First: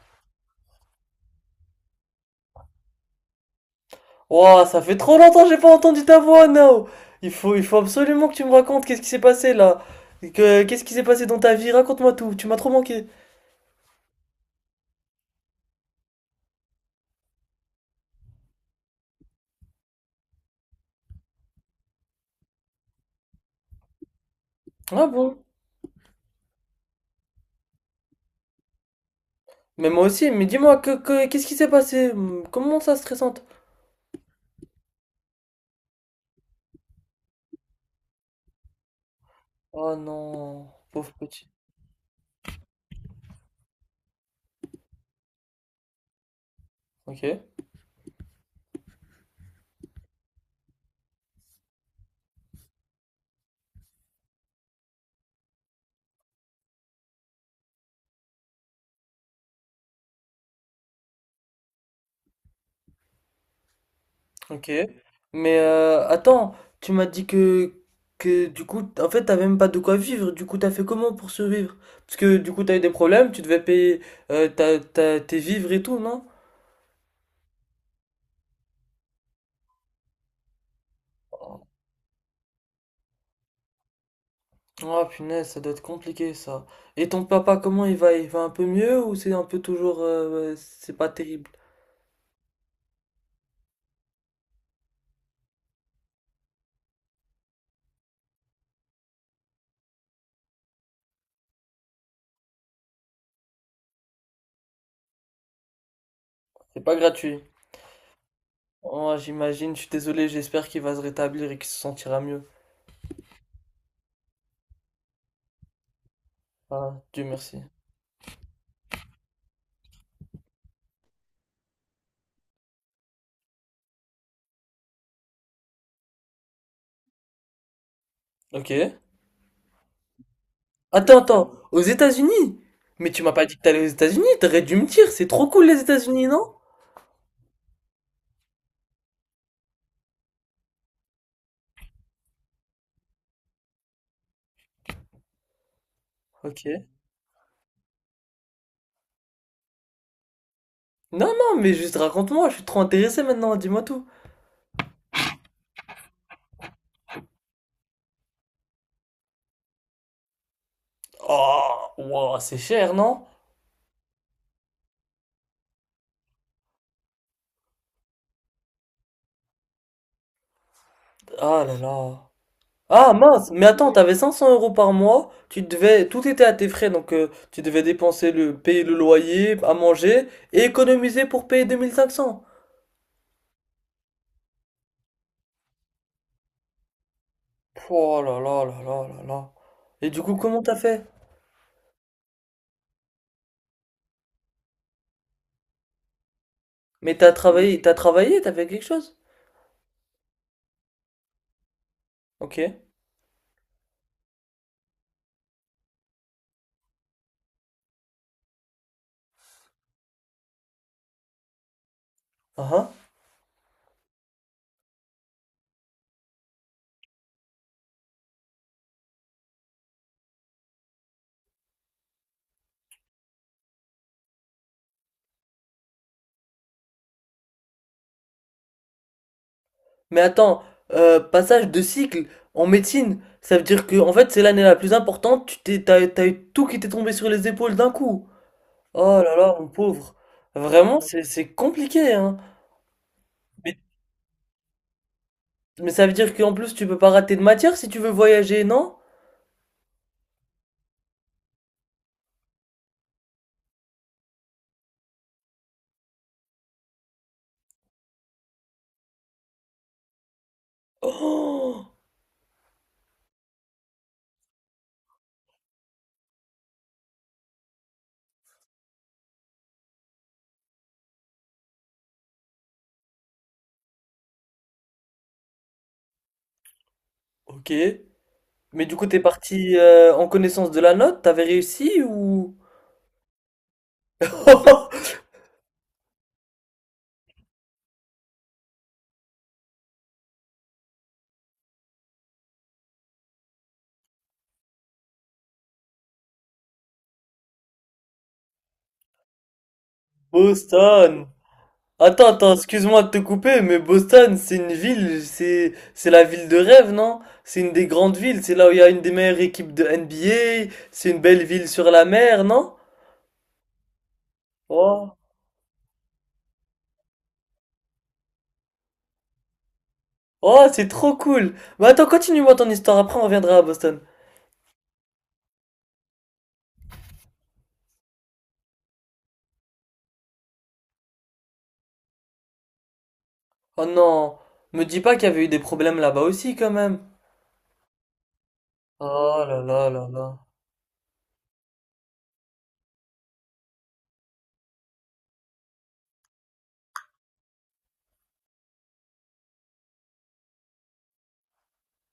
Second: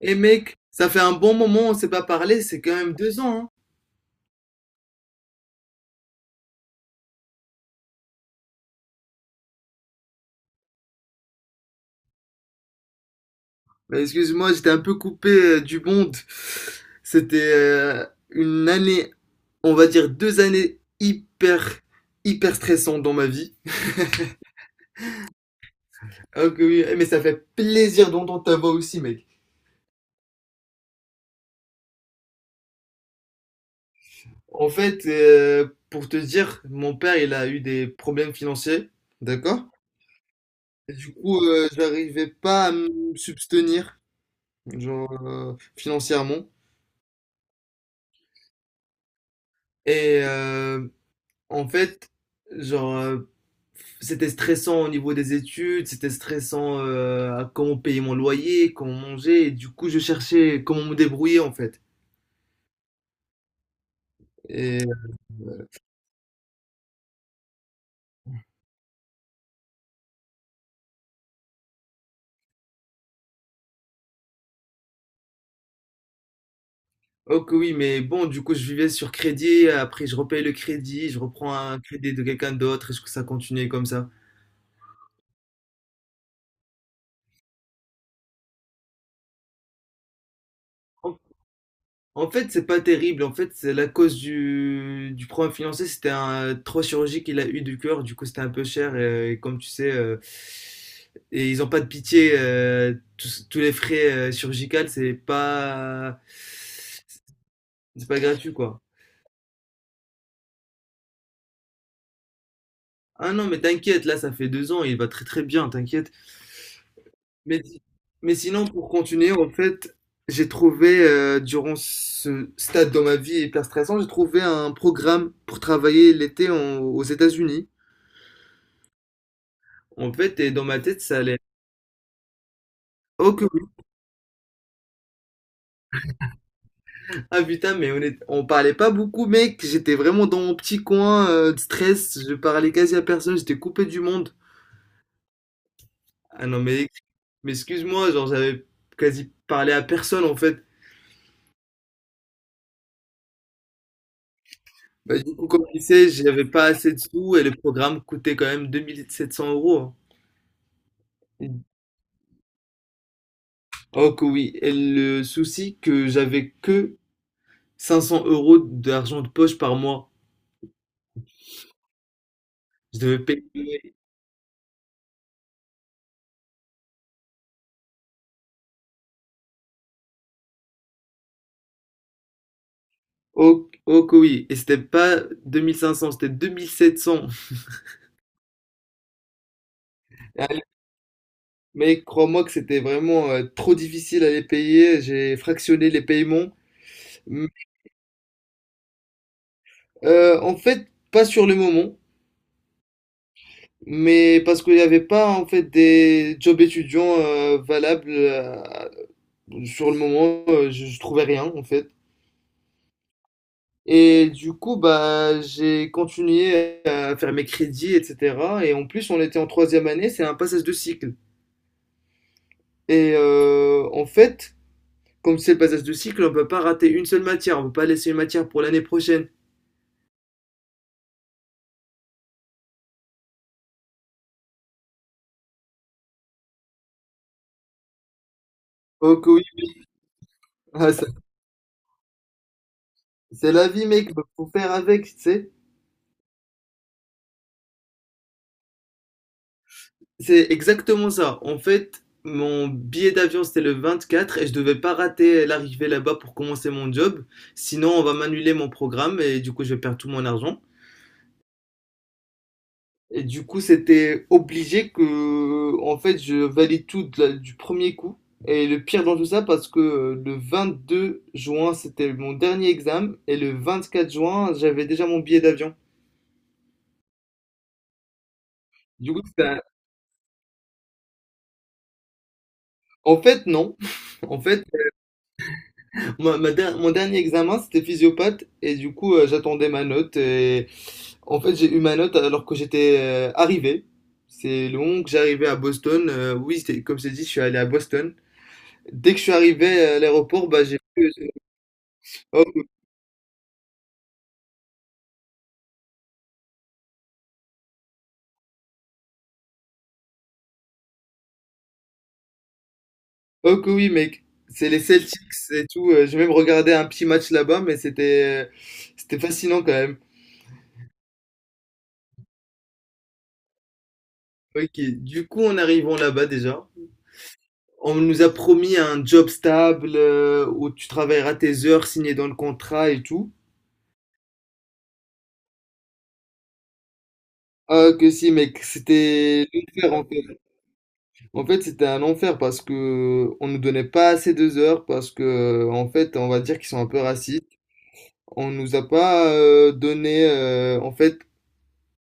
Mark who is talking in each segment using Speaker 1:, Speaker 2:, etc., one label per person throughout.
Speaker 1: Et mec, ça fait un bon moment, on s'est pas parlé, c'est quand même 2 ans, hein.
Speaker 2: Wow, ça fait trop longtemps que j'ai pas entendu ta voix, Nao. Il faut absolument que tu me racontes qu'est-ce qui s'est passé là. Qu'est-ce qui s'est passé dans ta vie? Raconte-moi tout, tu m'as trop manqué.
Speaker 1: Bah, excuse-moi, j'étais un peu coupé du monde. C'était une année, on va dire 2 années hyper, hyper stressantes dans ma vie.
Speaker 2: Ah bon?
Speaker 1: Ah que oui, mais ça fait plaisir d'entendre ta voix aussi, mec.
Speaker 2: Mais moi aussi, mais dis-moi, qu'est-ce qui s'est passé? Comment ça, stressante?
Speaker 1: En fait, pour te dire, mon père, il a eu des problèmes financiers, d'accord?
Speaker 2: Oh non,
Speaker 1: Et
Speaker 2: pauvre
Speaker 1: du coup,
Speaker 2: petit.
Speaker 1: j'arrivais pas à me subvenir, genre financièrement.
Speaker 2: Ok,
Speaker 1: Et en fait, genre, c'était stressant au niveau des études, c'était stressant, à comment payer mon loyer, comment manger et du coup, je cherchais comment me débrouiller, en fait.
Speaker 2: ok.
Speaker 1: Et
Speaker 2: Mais attends, tu m'as dit que du coup, en fait, t'avais même pas de quoi vivre. Du coup, t'as fait comment pour survivre? Parce que du coup, t'as eu des problèmes, tu devais payer tes vivres et tout, non?
Speaker 1: oh oui, mais bon, du coup, je vivais sur crédit, après je repaye le crédit, je reprends un crédit de quelqu'un d'autre et jusque ça continuait comme ça.
Speaker 2: Oh punaise, ça doit être compliqué ça. Et ton papa, comment il va? Il va un peu mieux ou c'est un peu toujours... ouais, c'est pas terrible?
Speaker 1: En fait, c'est pas terrible. En fait, c'est la cause du problème financier. C'était un trois chirurgie qu'il a eu du cœur. Du coup, c'était un peu cher. Et comme tu sais, et ils ont pas de pitié. Tous les frais chirurgicaux, c'est pas,
Speaker 2: C'est pas gratuit.
Speaker 1: c'est pas gratuit, quoi.
Speaker 2: Oh, j'imagine, je suis désolé, j'espère qu'il va se rétablir et qu'il se sentira mieux.
Speaker 1: Ah non, mais t'inquiète. Là, ça fait 2 ans. Il va très très bien. T'inquiète.
Speaker 2: Ah, Dieu merci.
Speaker 1: Mais si, mais sinon, pour continuer, en fait, j'ai trouvé durant ce stade dans ma vie hyper stressant, j'ai trouvé un programme pour travailler l'été aux États-Unis.
Speaker 2: Ok.
Speaker 1: En fait, et dans ma tête,
Speaker 2: Attends,
Speaker 1: ça allait.
Speaker 2: attends, aux États-Unis? Mais tu m'as
Speaker 1: Oh
Speaker 2: pas
Speaker 1: que
Speaker 2: dit que
Speaker 1: oui.
Speaker 2: t'allais aux États-Unis, t'aurais dû me dire, c'est trop cool les États-Unis, non?
Speaker 1: Ah putain, mais on parlait pas beaucoup, mec. J'étais vraiment dans mon petit coin de stress. Je parlais quasi à personne. J'étais coupé du monde. Ah
Speaker 2: Ok.
Speaker 1: non, mais excuse-moi, genre j'avais quasi parlé à personne en fait.
Speaker 2: Non, non, mais juste raconte-moi, je suis trop intéressé maintenant, dis-moi tout.
Speaker 1: Bah, du coup, comme tu sais, j'avais pas assez de sous et le programme coûtait quand même 2700 euros, hein.
Speaker 2: Oh, wow, c'est cher, non?
Speaker 1: Oh que oui. Et le souci que j'avais que 500 € d'argent de poche par mois.
Speaker 2: Ah là là.
Speaker 1: Je
Speaker 2: Ah
Speaker 1: devais
Speaker 2: mince, mais attends,
Speaker 1: payer.
Speaker 2: t'avais 500 euros par mois, tu devais, tout était à tes frais, donc tu devais dépenser le, payer le loyer, à manger, et économiser pour payer 2500.
Speaker 1: Oh, oh que oui, et c'était pas 2 500, c'était 2 700.
Speaker 2: Pff, oh là là là là là là. Et du coup,
Speaker 1: Ah,
Speaker 2: comment t'as fait?
Speaker 1: mais crois-moi que c'était vraiment trop difficile à les payer, j'ai fractionné les paiements.
Speaker 2: Mais t'as
Speaker 1: Mais,
Speaker 2: travaillé, t'as travaillé, t'as fait quelque chose?
Speaker 1: en fait, pas sur le moment,
Speaker 2: Ok.
Speaker 1: mais parce qu'il n'y avait pas en fait des jobs étudiants valables sur le moment, je trouvais rien en fait.
Speaker 2: Ah ah.
Speaker 1: Et du coup, bah, j'ai continué à faire mes crédits, etc. Et en plus, on était en troisième année, c'est un passage de cycle. Et en fait, comme c'est le passage de cycle, on peut pas rater une seule matière, on peut pas laisser une matière pour l'année prochaine.
Speaker 2: Mais attends, passage de cycle en médecine, ça veut dire que, en fait, c'est l'année la plus importante, t'as eu tout qui t'est tombé sur les épaules d'un coup. Oh
Speaker 1: Oh que
Speaker 2: là
Speaker 1: oui.
Speaker 2: là, mon pauvre.
Speaker 1: Ah,
Speaker 2: Vraiment,
Speaker 1: ça-
Speaker 2: c'est compliqué, hein.
Speaker 1: c'est la vie mec, faut faire avec, tu sais.
Speaker 2: Mais ça veut dire qu'en plus, tu peux pas rater de matière si tu veux voyager, non?
Speaker 1: C'est exactement ça. En fait, mon billet d'avion c'était le 24 et je devais pas rater l'arrivée là-bas pour commencer mon job, sinon on va m'annuler mon programme et du coup je vais perdre tout mon argent.
Speaker 2: Oh,
Speaker 1: Et du coup, c'était obligé que, en fait, je valide tout de du premier coup. Et le pire dans tout ça, parce que le 2 juin, c'était mon dernier examen, et le 24 juin, j'avais déjà mon billet d'avion.
Speaker 2: ok. Mais du coup,
Speaker 1: Du
Speaker 2: t'es
Speaker 1: coup, c'était
Speaker 2: parti en connaissance de la note, t'avais réussi ou...
Speaker 1: en fait, non. En fait, mon dernier examen, c'était physiopathe, et du coup, j'attendais ma note, et en fait, j'ai eu ma note alors que j'étais arrivé. C'est long que j'arrivais à Boston. Oui, comme c'est dit, je suis allé à Boston. Dès que je suis arrivé à l'aéroport, bah, j'ai vu.
Speaker 2: Boston! Attends,
Speaker 1: Oh,
Speaker 2: attends, excuse-moi de te couper, mais Boston, c'est une ville, c'est la ville de rêve, non? C'est une des grandes villes, c'est là où il y a une des meilleures équipes de NBA, c'est une belle ville sur la mer, non?
Speaker 1: oh que oui, mec, c'est les
Speaker 2: Oh,
Speaker 1: Celtics et tout. J'ai même regardé un petit match là-bas, mais c'était fascinant quand même.
Speaker 2: oh, c'est trop cool! Bah attends, continue-moi ton histoire, après on reviendra à Boston.
Speaker 1: Ok, du coup, en arrivant là-bas déjà, on nous a promis un job stable où tu travailleras tes heures signées dans le contrat et tout.
Speaker 2: Oh non, me dis pas qu'il y avait eu des problèmes là-bas aussi quand même.
Speaker 1: Ah que si, mec,
Speaker 2: Oh
Speaker 1: c'était
Speaker 2: là là
Speaker 1: l'enfer en
Speaker 2: là là.
Speaker 1: fait. En fait, c'était un enfer parce que on nous donnait pas assez de heures parce que en fait, on va dire qu'ils sont un peu racistes. On nous a pas donné, en fait,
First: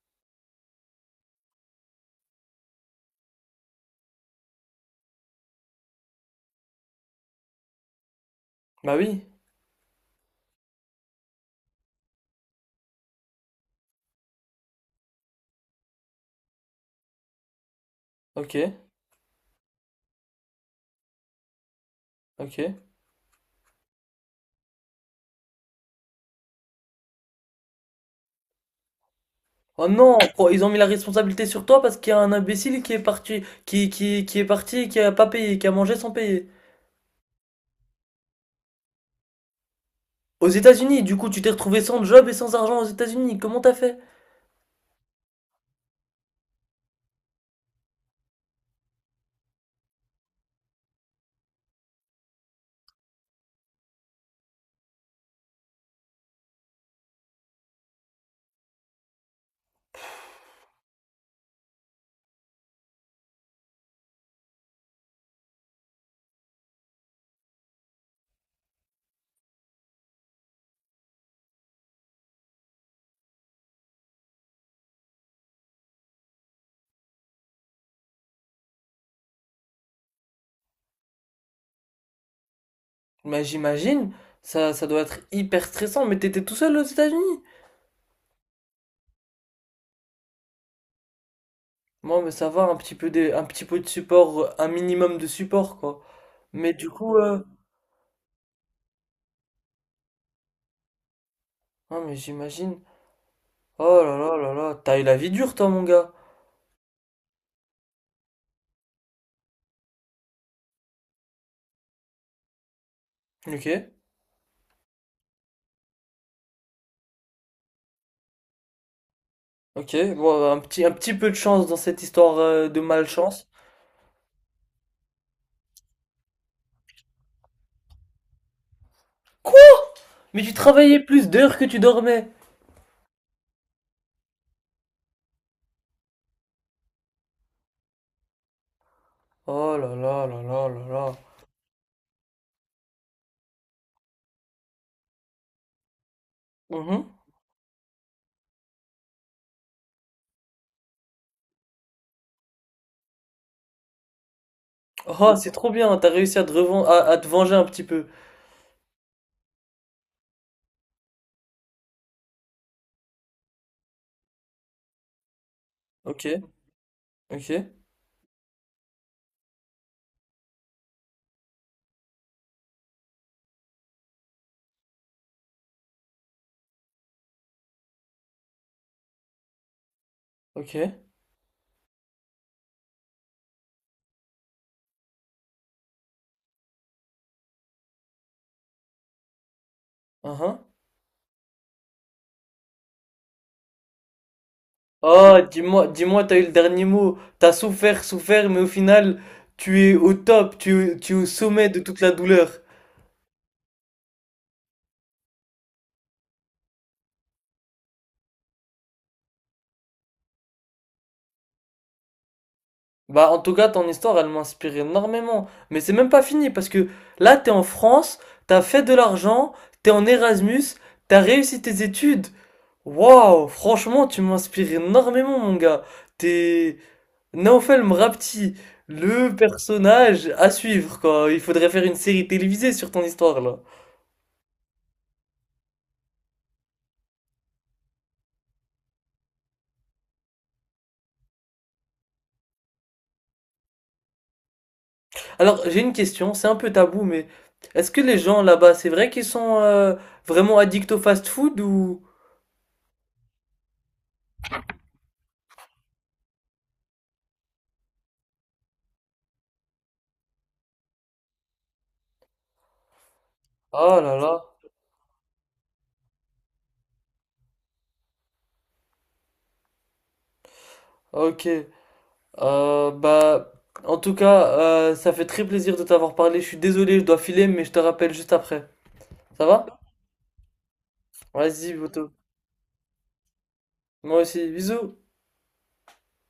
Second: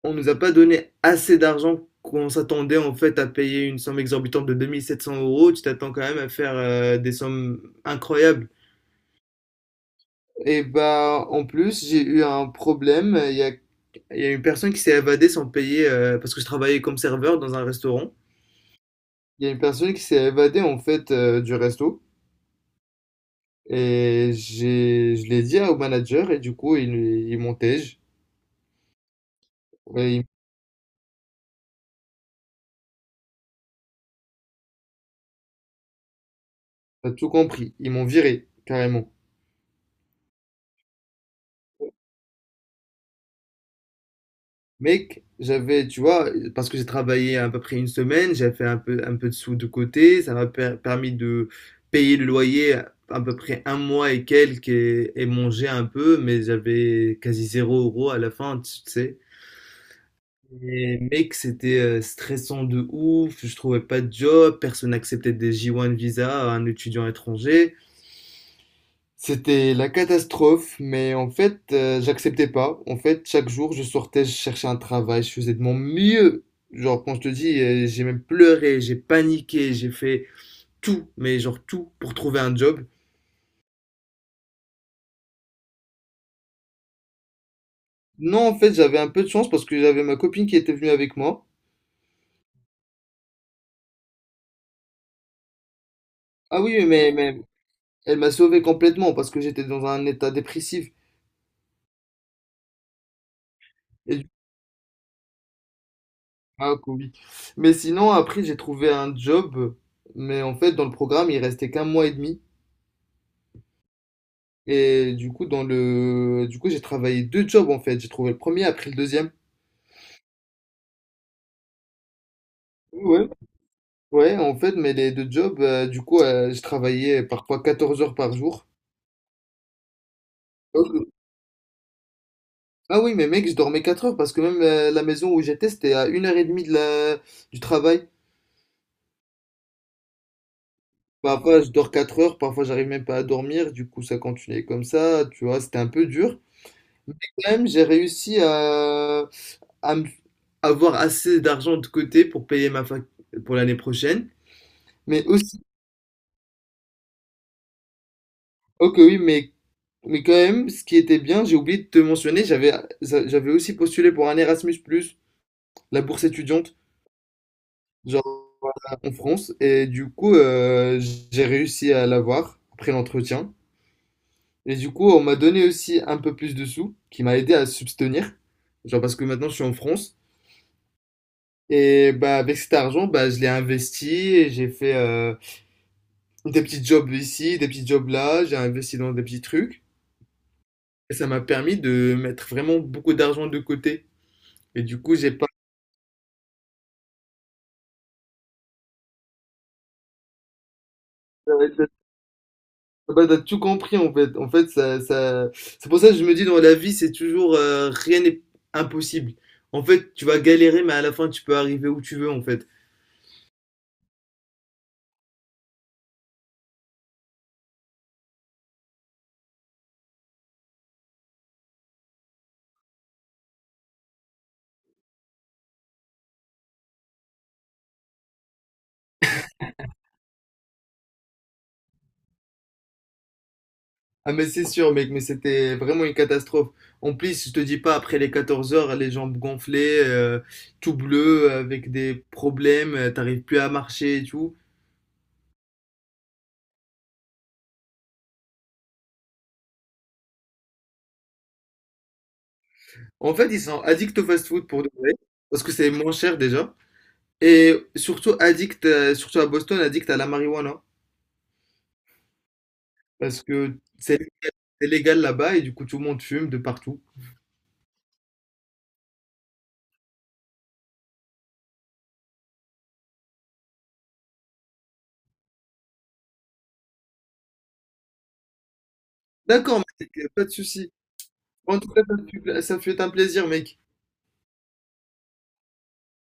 Speaker 1: on nous a pas donné assez d'argent qu'on s'attendait en fait à payer une somme exorbitante de 2700 euros. Tu t'attends quand même à faire des sommes incroyables.
Speaker 2: Bah oui,
Speaker 1: Et bah en plus j'ai eu un problème. Il y a une personne qui s'est évadée sans payer parce que je travaillais comme serveur dans un restaurant.
Speaker 2: ok,
Speaker 1: Il y a une personne qui s'est évadée en fait du resto
Speaker 2: ok.
Speaker 1: et j'ai je l'ai dit au manager et du coup ils m'ont tège.
Speaker 2: Oh
Speaker 1: Et
Speaker 2: non,
Speaker 1: ils
Speaker 2: oh, ils ont mis la responsabilité sur toi parce qu'il y a un imbécile qui est parti, qui est parti et qui a pas payé, qui a mangé sans payer.
Speaker 1: m'ont tout compris. Ils m'ont viré carrément.
Speaker 2: Aux États-Unis, du coup, tu t'es retrouvé sans job et sans argent aux États-Unis. Comment t'as fait?
Speaker 1: Mec, j'avais, tu vois, parce que j'ai travaillé à peu près une semaine, j'avais fait un peu de sous de côté, ça m'a permis de payer le loyer à peu près un mois et quelques et manger un peu, mais j'avais quasi 0 euro à la fin, tu sais. Et mec, c'était stressant de ouf, je trouvais pas de job, personne n'acceptait des J1 visa à un étudiant étranger. C'était la catastrophe, mais en fait, j'acceptais pas. En fait, chaque jour, je sortais, je cherchais un travail, je faisais de mon mieux. Genre, quand je te dis, j'ai même pleuré, j'ai paniqué, j'ai fait tout, mais genre tout, pour trouver un job.
Speaker 2: Mais j'imagine, ça doit être hyper stressant, mais t'étais tout seul aux États-Unis.
Speaker 1: Non, en fait, j'avais un peu de chance parce que j'avais ma copine qui était venue avec moi.
Speaker 2: Moi, mais ça va, un petit peu de support, un minimum de support, quoi.
Speaker 1: Ah
Speaker 2: Mais
Speaker 1: oui, oui,
Speaker 2: du
Speaker 1: mais,
Speaker 2: coup,
Speaker 1: mais elle m'a sauvé complètement parce que j'étais dans un état dépressif.
Speaker 2: non, mais j'imagine. Oh là
Speaker 1: Et du-
Speaker 2: là là là, t'as eu la vie dure toi mon gars.
Speaker 1: ah, Covid. Mais sinon, après, j'ai trouvé un job, mais en fait, dans le programme, il restait qu'un mois et demi.
Speaker 2: Ok,
Speaker 1: Et du coup, dans le... du coup, j'ai travaillé deux jobs en fait. J'ai trouvé le premier, après le deuxième.
Speaker 2: ok, bon un petit peu de chance dans cette histoire de
Speaker 1: Ouais.
Speaker 2: malchance.
Speaker 1: Ouais, en fait, mais les deux jobs, du coup, je travaillais parfois 14 heures par jour.
Speaker 2: Quoi? Mais tu travaillais
Speaker 1: Ok.
Speaker 2: plus d'heures que tu dormais.
Speaker 1: Ah oui, mais mec, je dormais 4 heures parce que même la maison où j'étais, c'était à une heure et demie de la... du travail.
Speaker 2: Oh là là là là là là.
Speaker 1: Parfois, je dors 4 heures, parfois, j'arrive même pas à dormir. Du coup, ça continuait comme ça, tu vois, c'était un peu dur. Mais
Speaker 2: Mhm.
Speaker 1: quand même, j'ai réussi à avoir assez d'argent de côté pour payer ma fac pour l'année prochaine. Mais
Speaker 2: Oh, c'est
Speaker 1: aussi,
Speaker 2: trop bien, t'as réussi à te venger un petit peu.
Speaker 1: ok, oui, mais quand même, ce qui était bien, j'ai oublié de te mentionner, j'avais aussi postulé pour un Erasmus+, la
Speaker 2: Ok,
Speaker 1: bourse étudiante,
Speaker 2: ok,
Speaker 1: genre en France, et du coup, j'ai réussi à l'avoir après l'entretien. Et du coup, on m'a donné aussi un peu plus de sous, qui m'a aidé à subvenir, genre parce que maintenant je suis en France.
Speaker 2: ok.
Speaker 1: Et bah avec cet argent, bah je l'ai investi et j'ai fait des petits jobs ici, des petits jobs là, j'ai investi dans des petits trucs.
Speaker 2: Uhum.
Speaker 1: Et ça m'a permis de mettre vraiment beaucoup d'argent de côté. Et du coup, j'ai
Speaker 2: Oh,
Speaker 1: pas.
Speaker 2: dis-moi, dis-moi, t'as eu le dernier mot. T'as souffert, souffert, mais au final, tu es au top, tu es au sommet de toute la douleur.
Speaker 1: Bah, t'as tout compris en fait. En fait, ça... c'est pour ça que je me dis dans la vie, c'est toujours rien n'est impossible. En fait, tu vas galérer, mais à la fin, tu peux arriver où tu veux en fait.
Speaker 2: Bah, en tout cas, ton histoire, elle m'inspire énormément. Mais c'est même pas fini parce que là, t'es en France, t'as fait de l'argent, t'es en Erasmus, t'as réussi tes études. Waouh, franchement, tu m'inspires énormément, mon gars. T'es Naofel Mrapti, le personnage à suivre, quoi. Il faudrait faire une série télévisée sur ton histoire, là.
Speaker 1: Ah, mais c'est sûr, mec, mais c'était vraiment une catastrophe. En plus, je te dis pas, après les 14 heures, les jambes gonflées, tout bleu, avec des problèmes, t'arrives plus à marcher et tout.
Speaker 2: Alors, j'ai une question, c'est un peu tabou, mais est-ce que les gens là-bas, c'est vrai qu'ils sont vraiment addicts au fast-food ou...
Speaker 1: En fait, ils sont addicts au fast-food pour de vrai, parce que c'est moins cher déjà. Et surtout addict, surtout à Boston, addict à la marijuana. Parce que
Speaker 2: Oh là
Speaker 1: c'est
Speaker 2: là,
Speaker 1: c'est légal là-bas et du coup tout le monde fume de partout.
Speaker 2: ok. Euh, bah, En tout cas, ça fait très plaisir de t'avoir parlé. Je suis désolé, je dois filer, mais je te rappelle juste après. Ça va?
Speaker 1: D'accord, mec, pas de souci.
Speaker 2: Vas-y,
Speaker 1: En tout cas,
Speaker 2: Boto.
Speaker 1: ça fut un plaisir, mec.
Speaker 2: Moi aussi, bisous.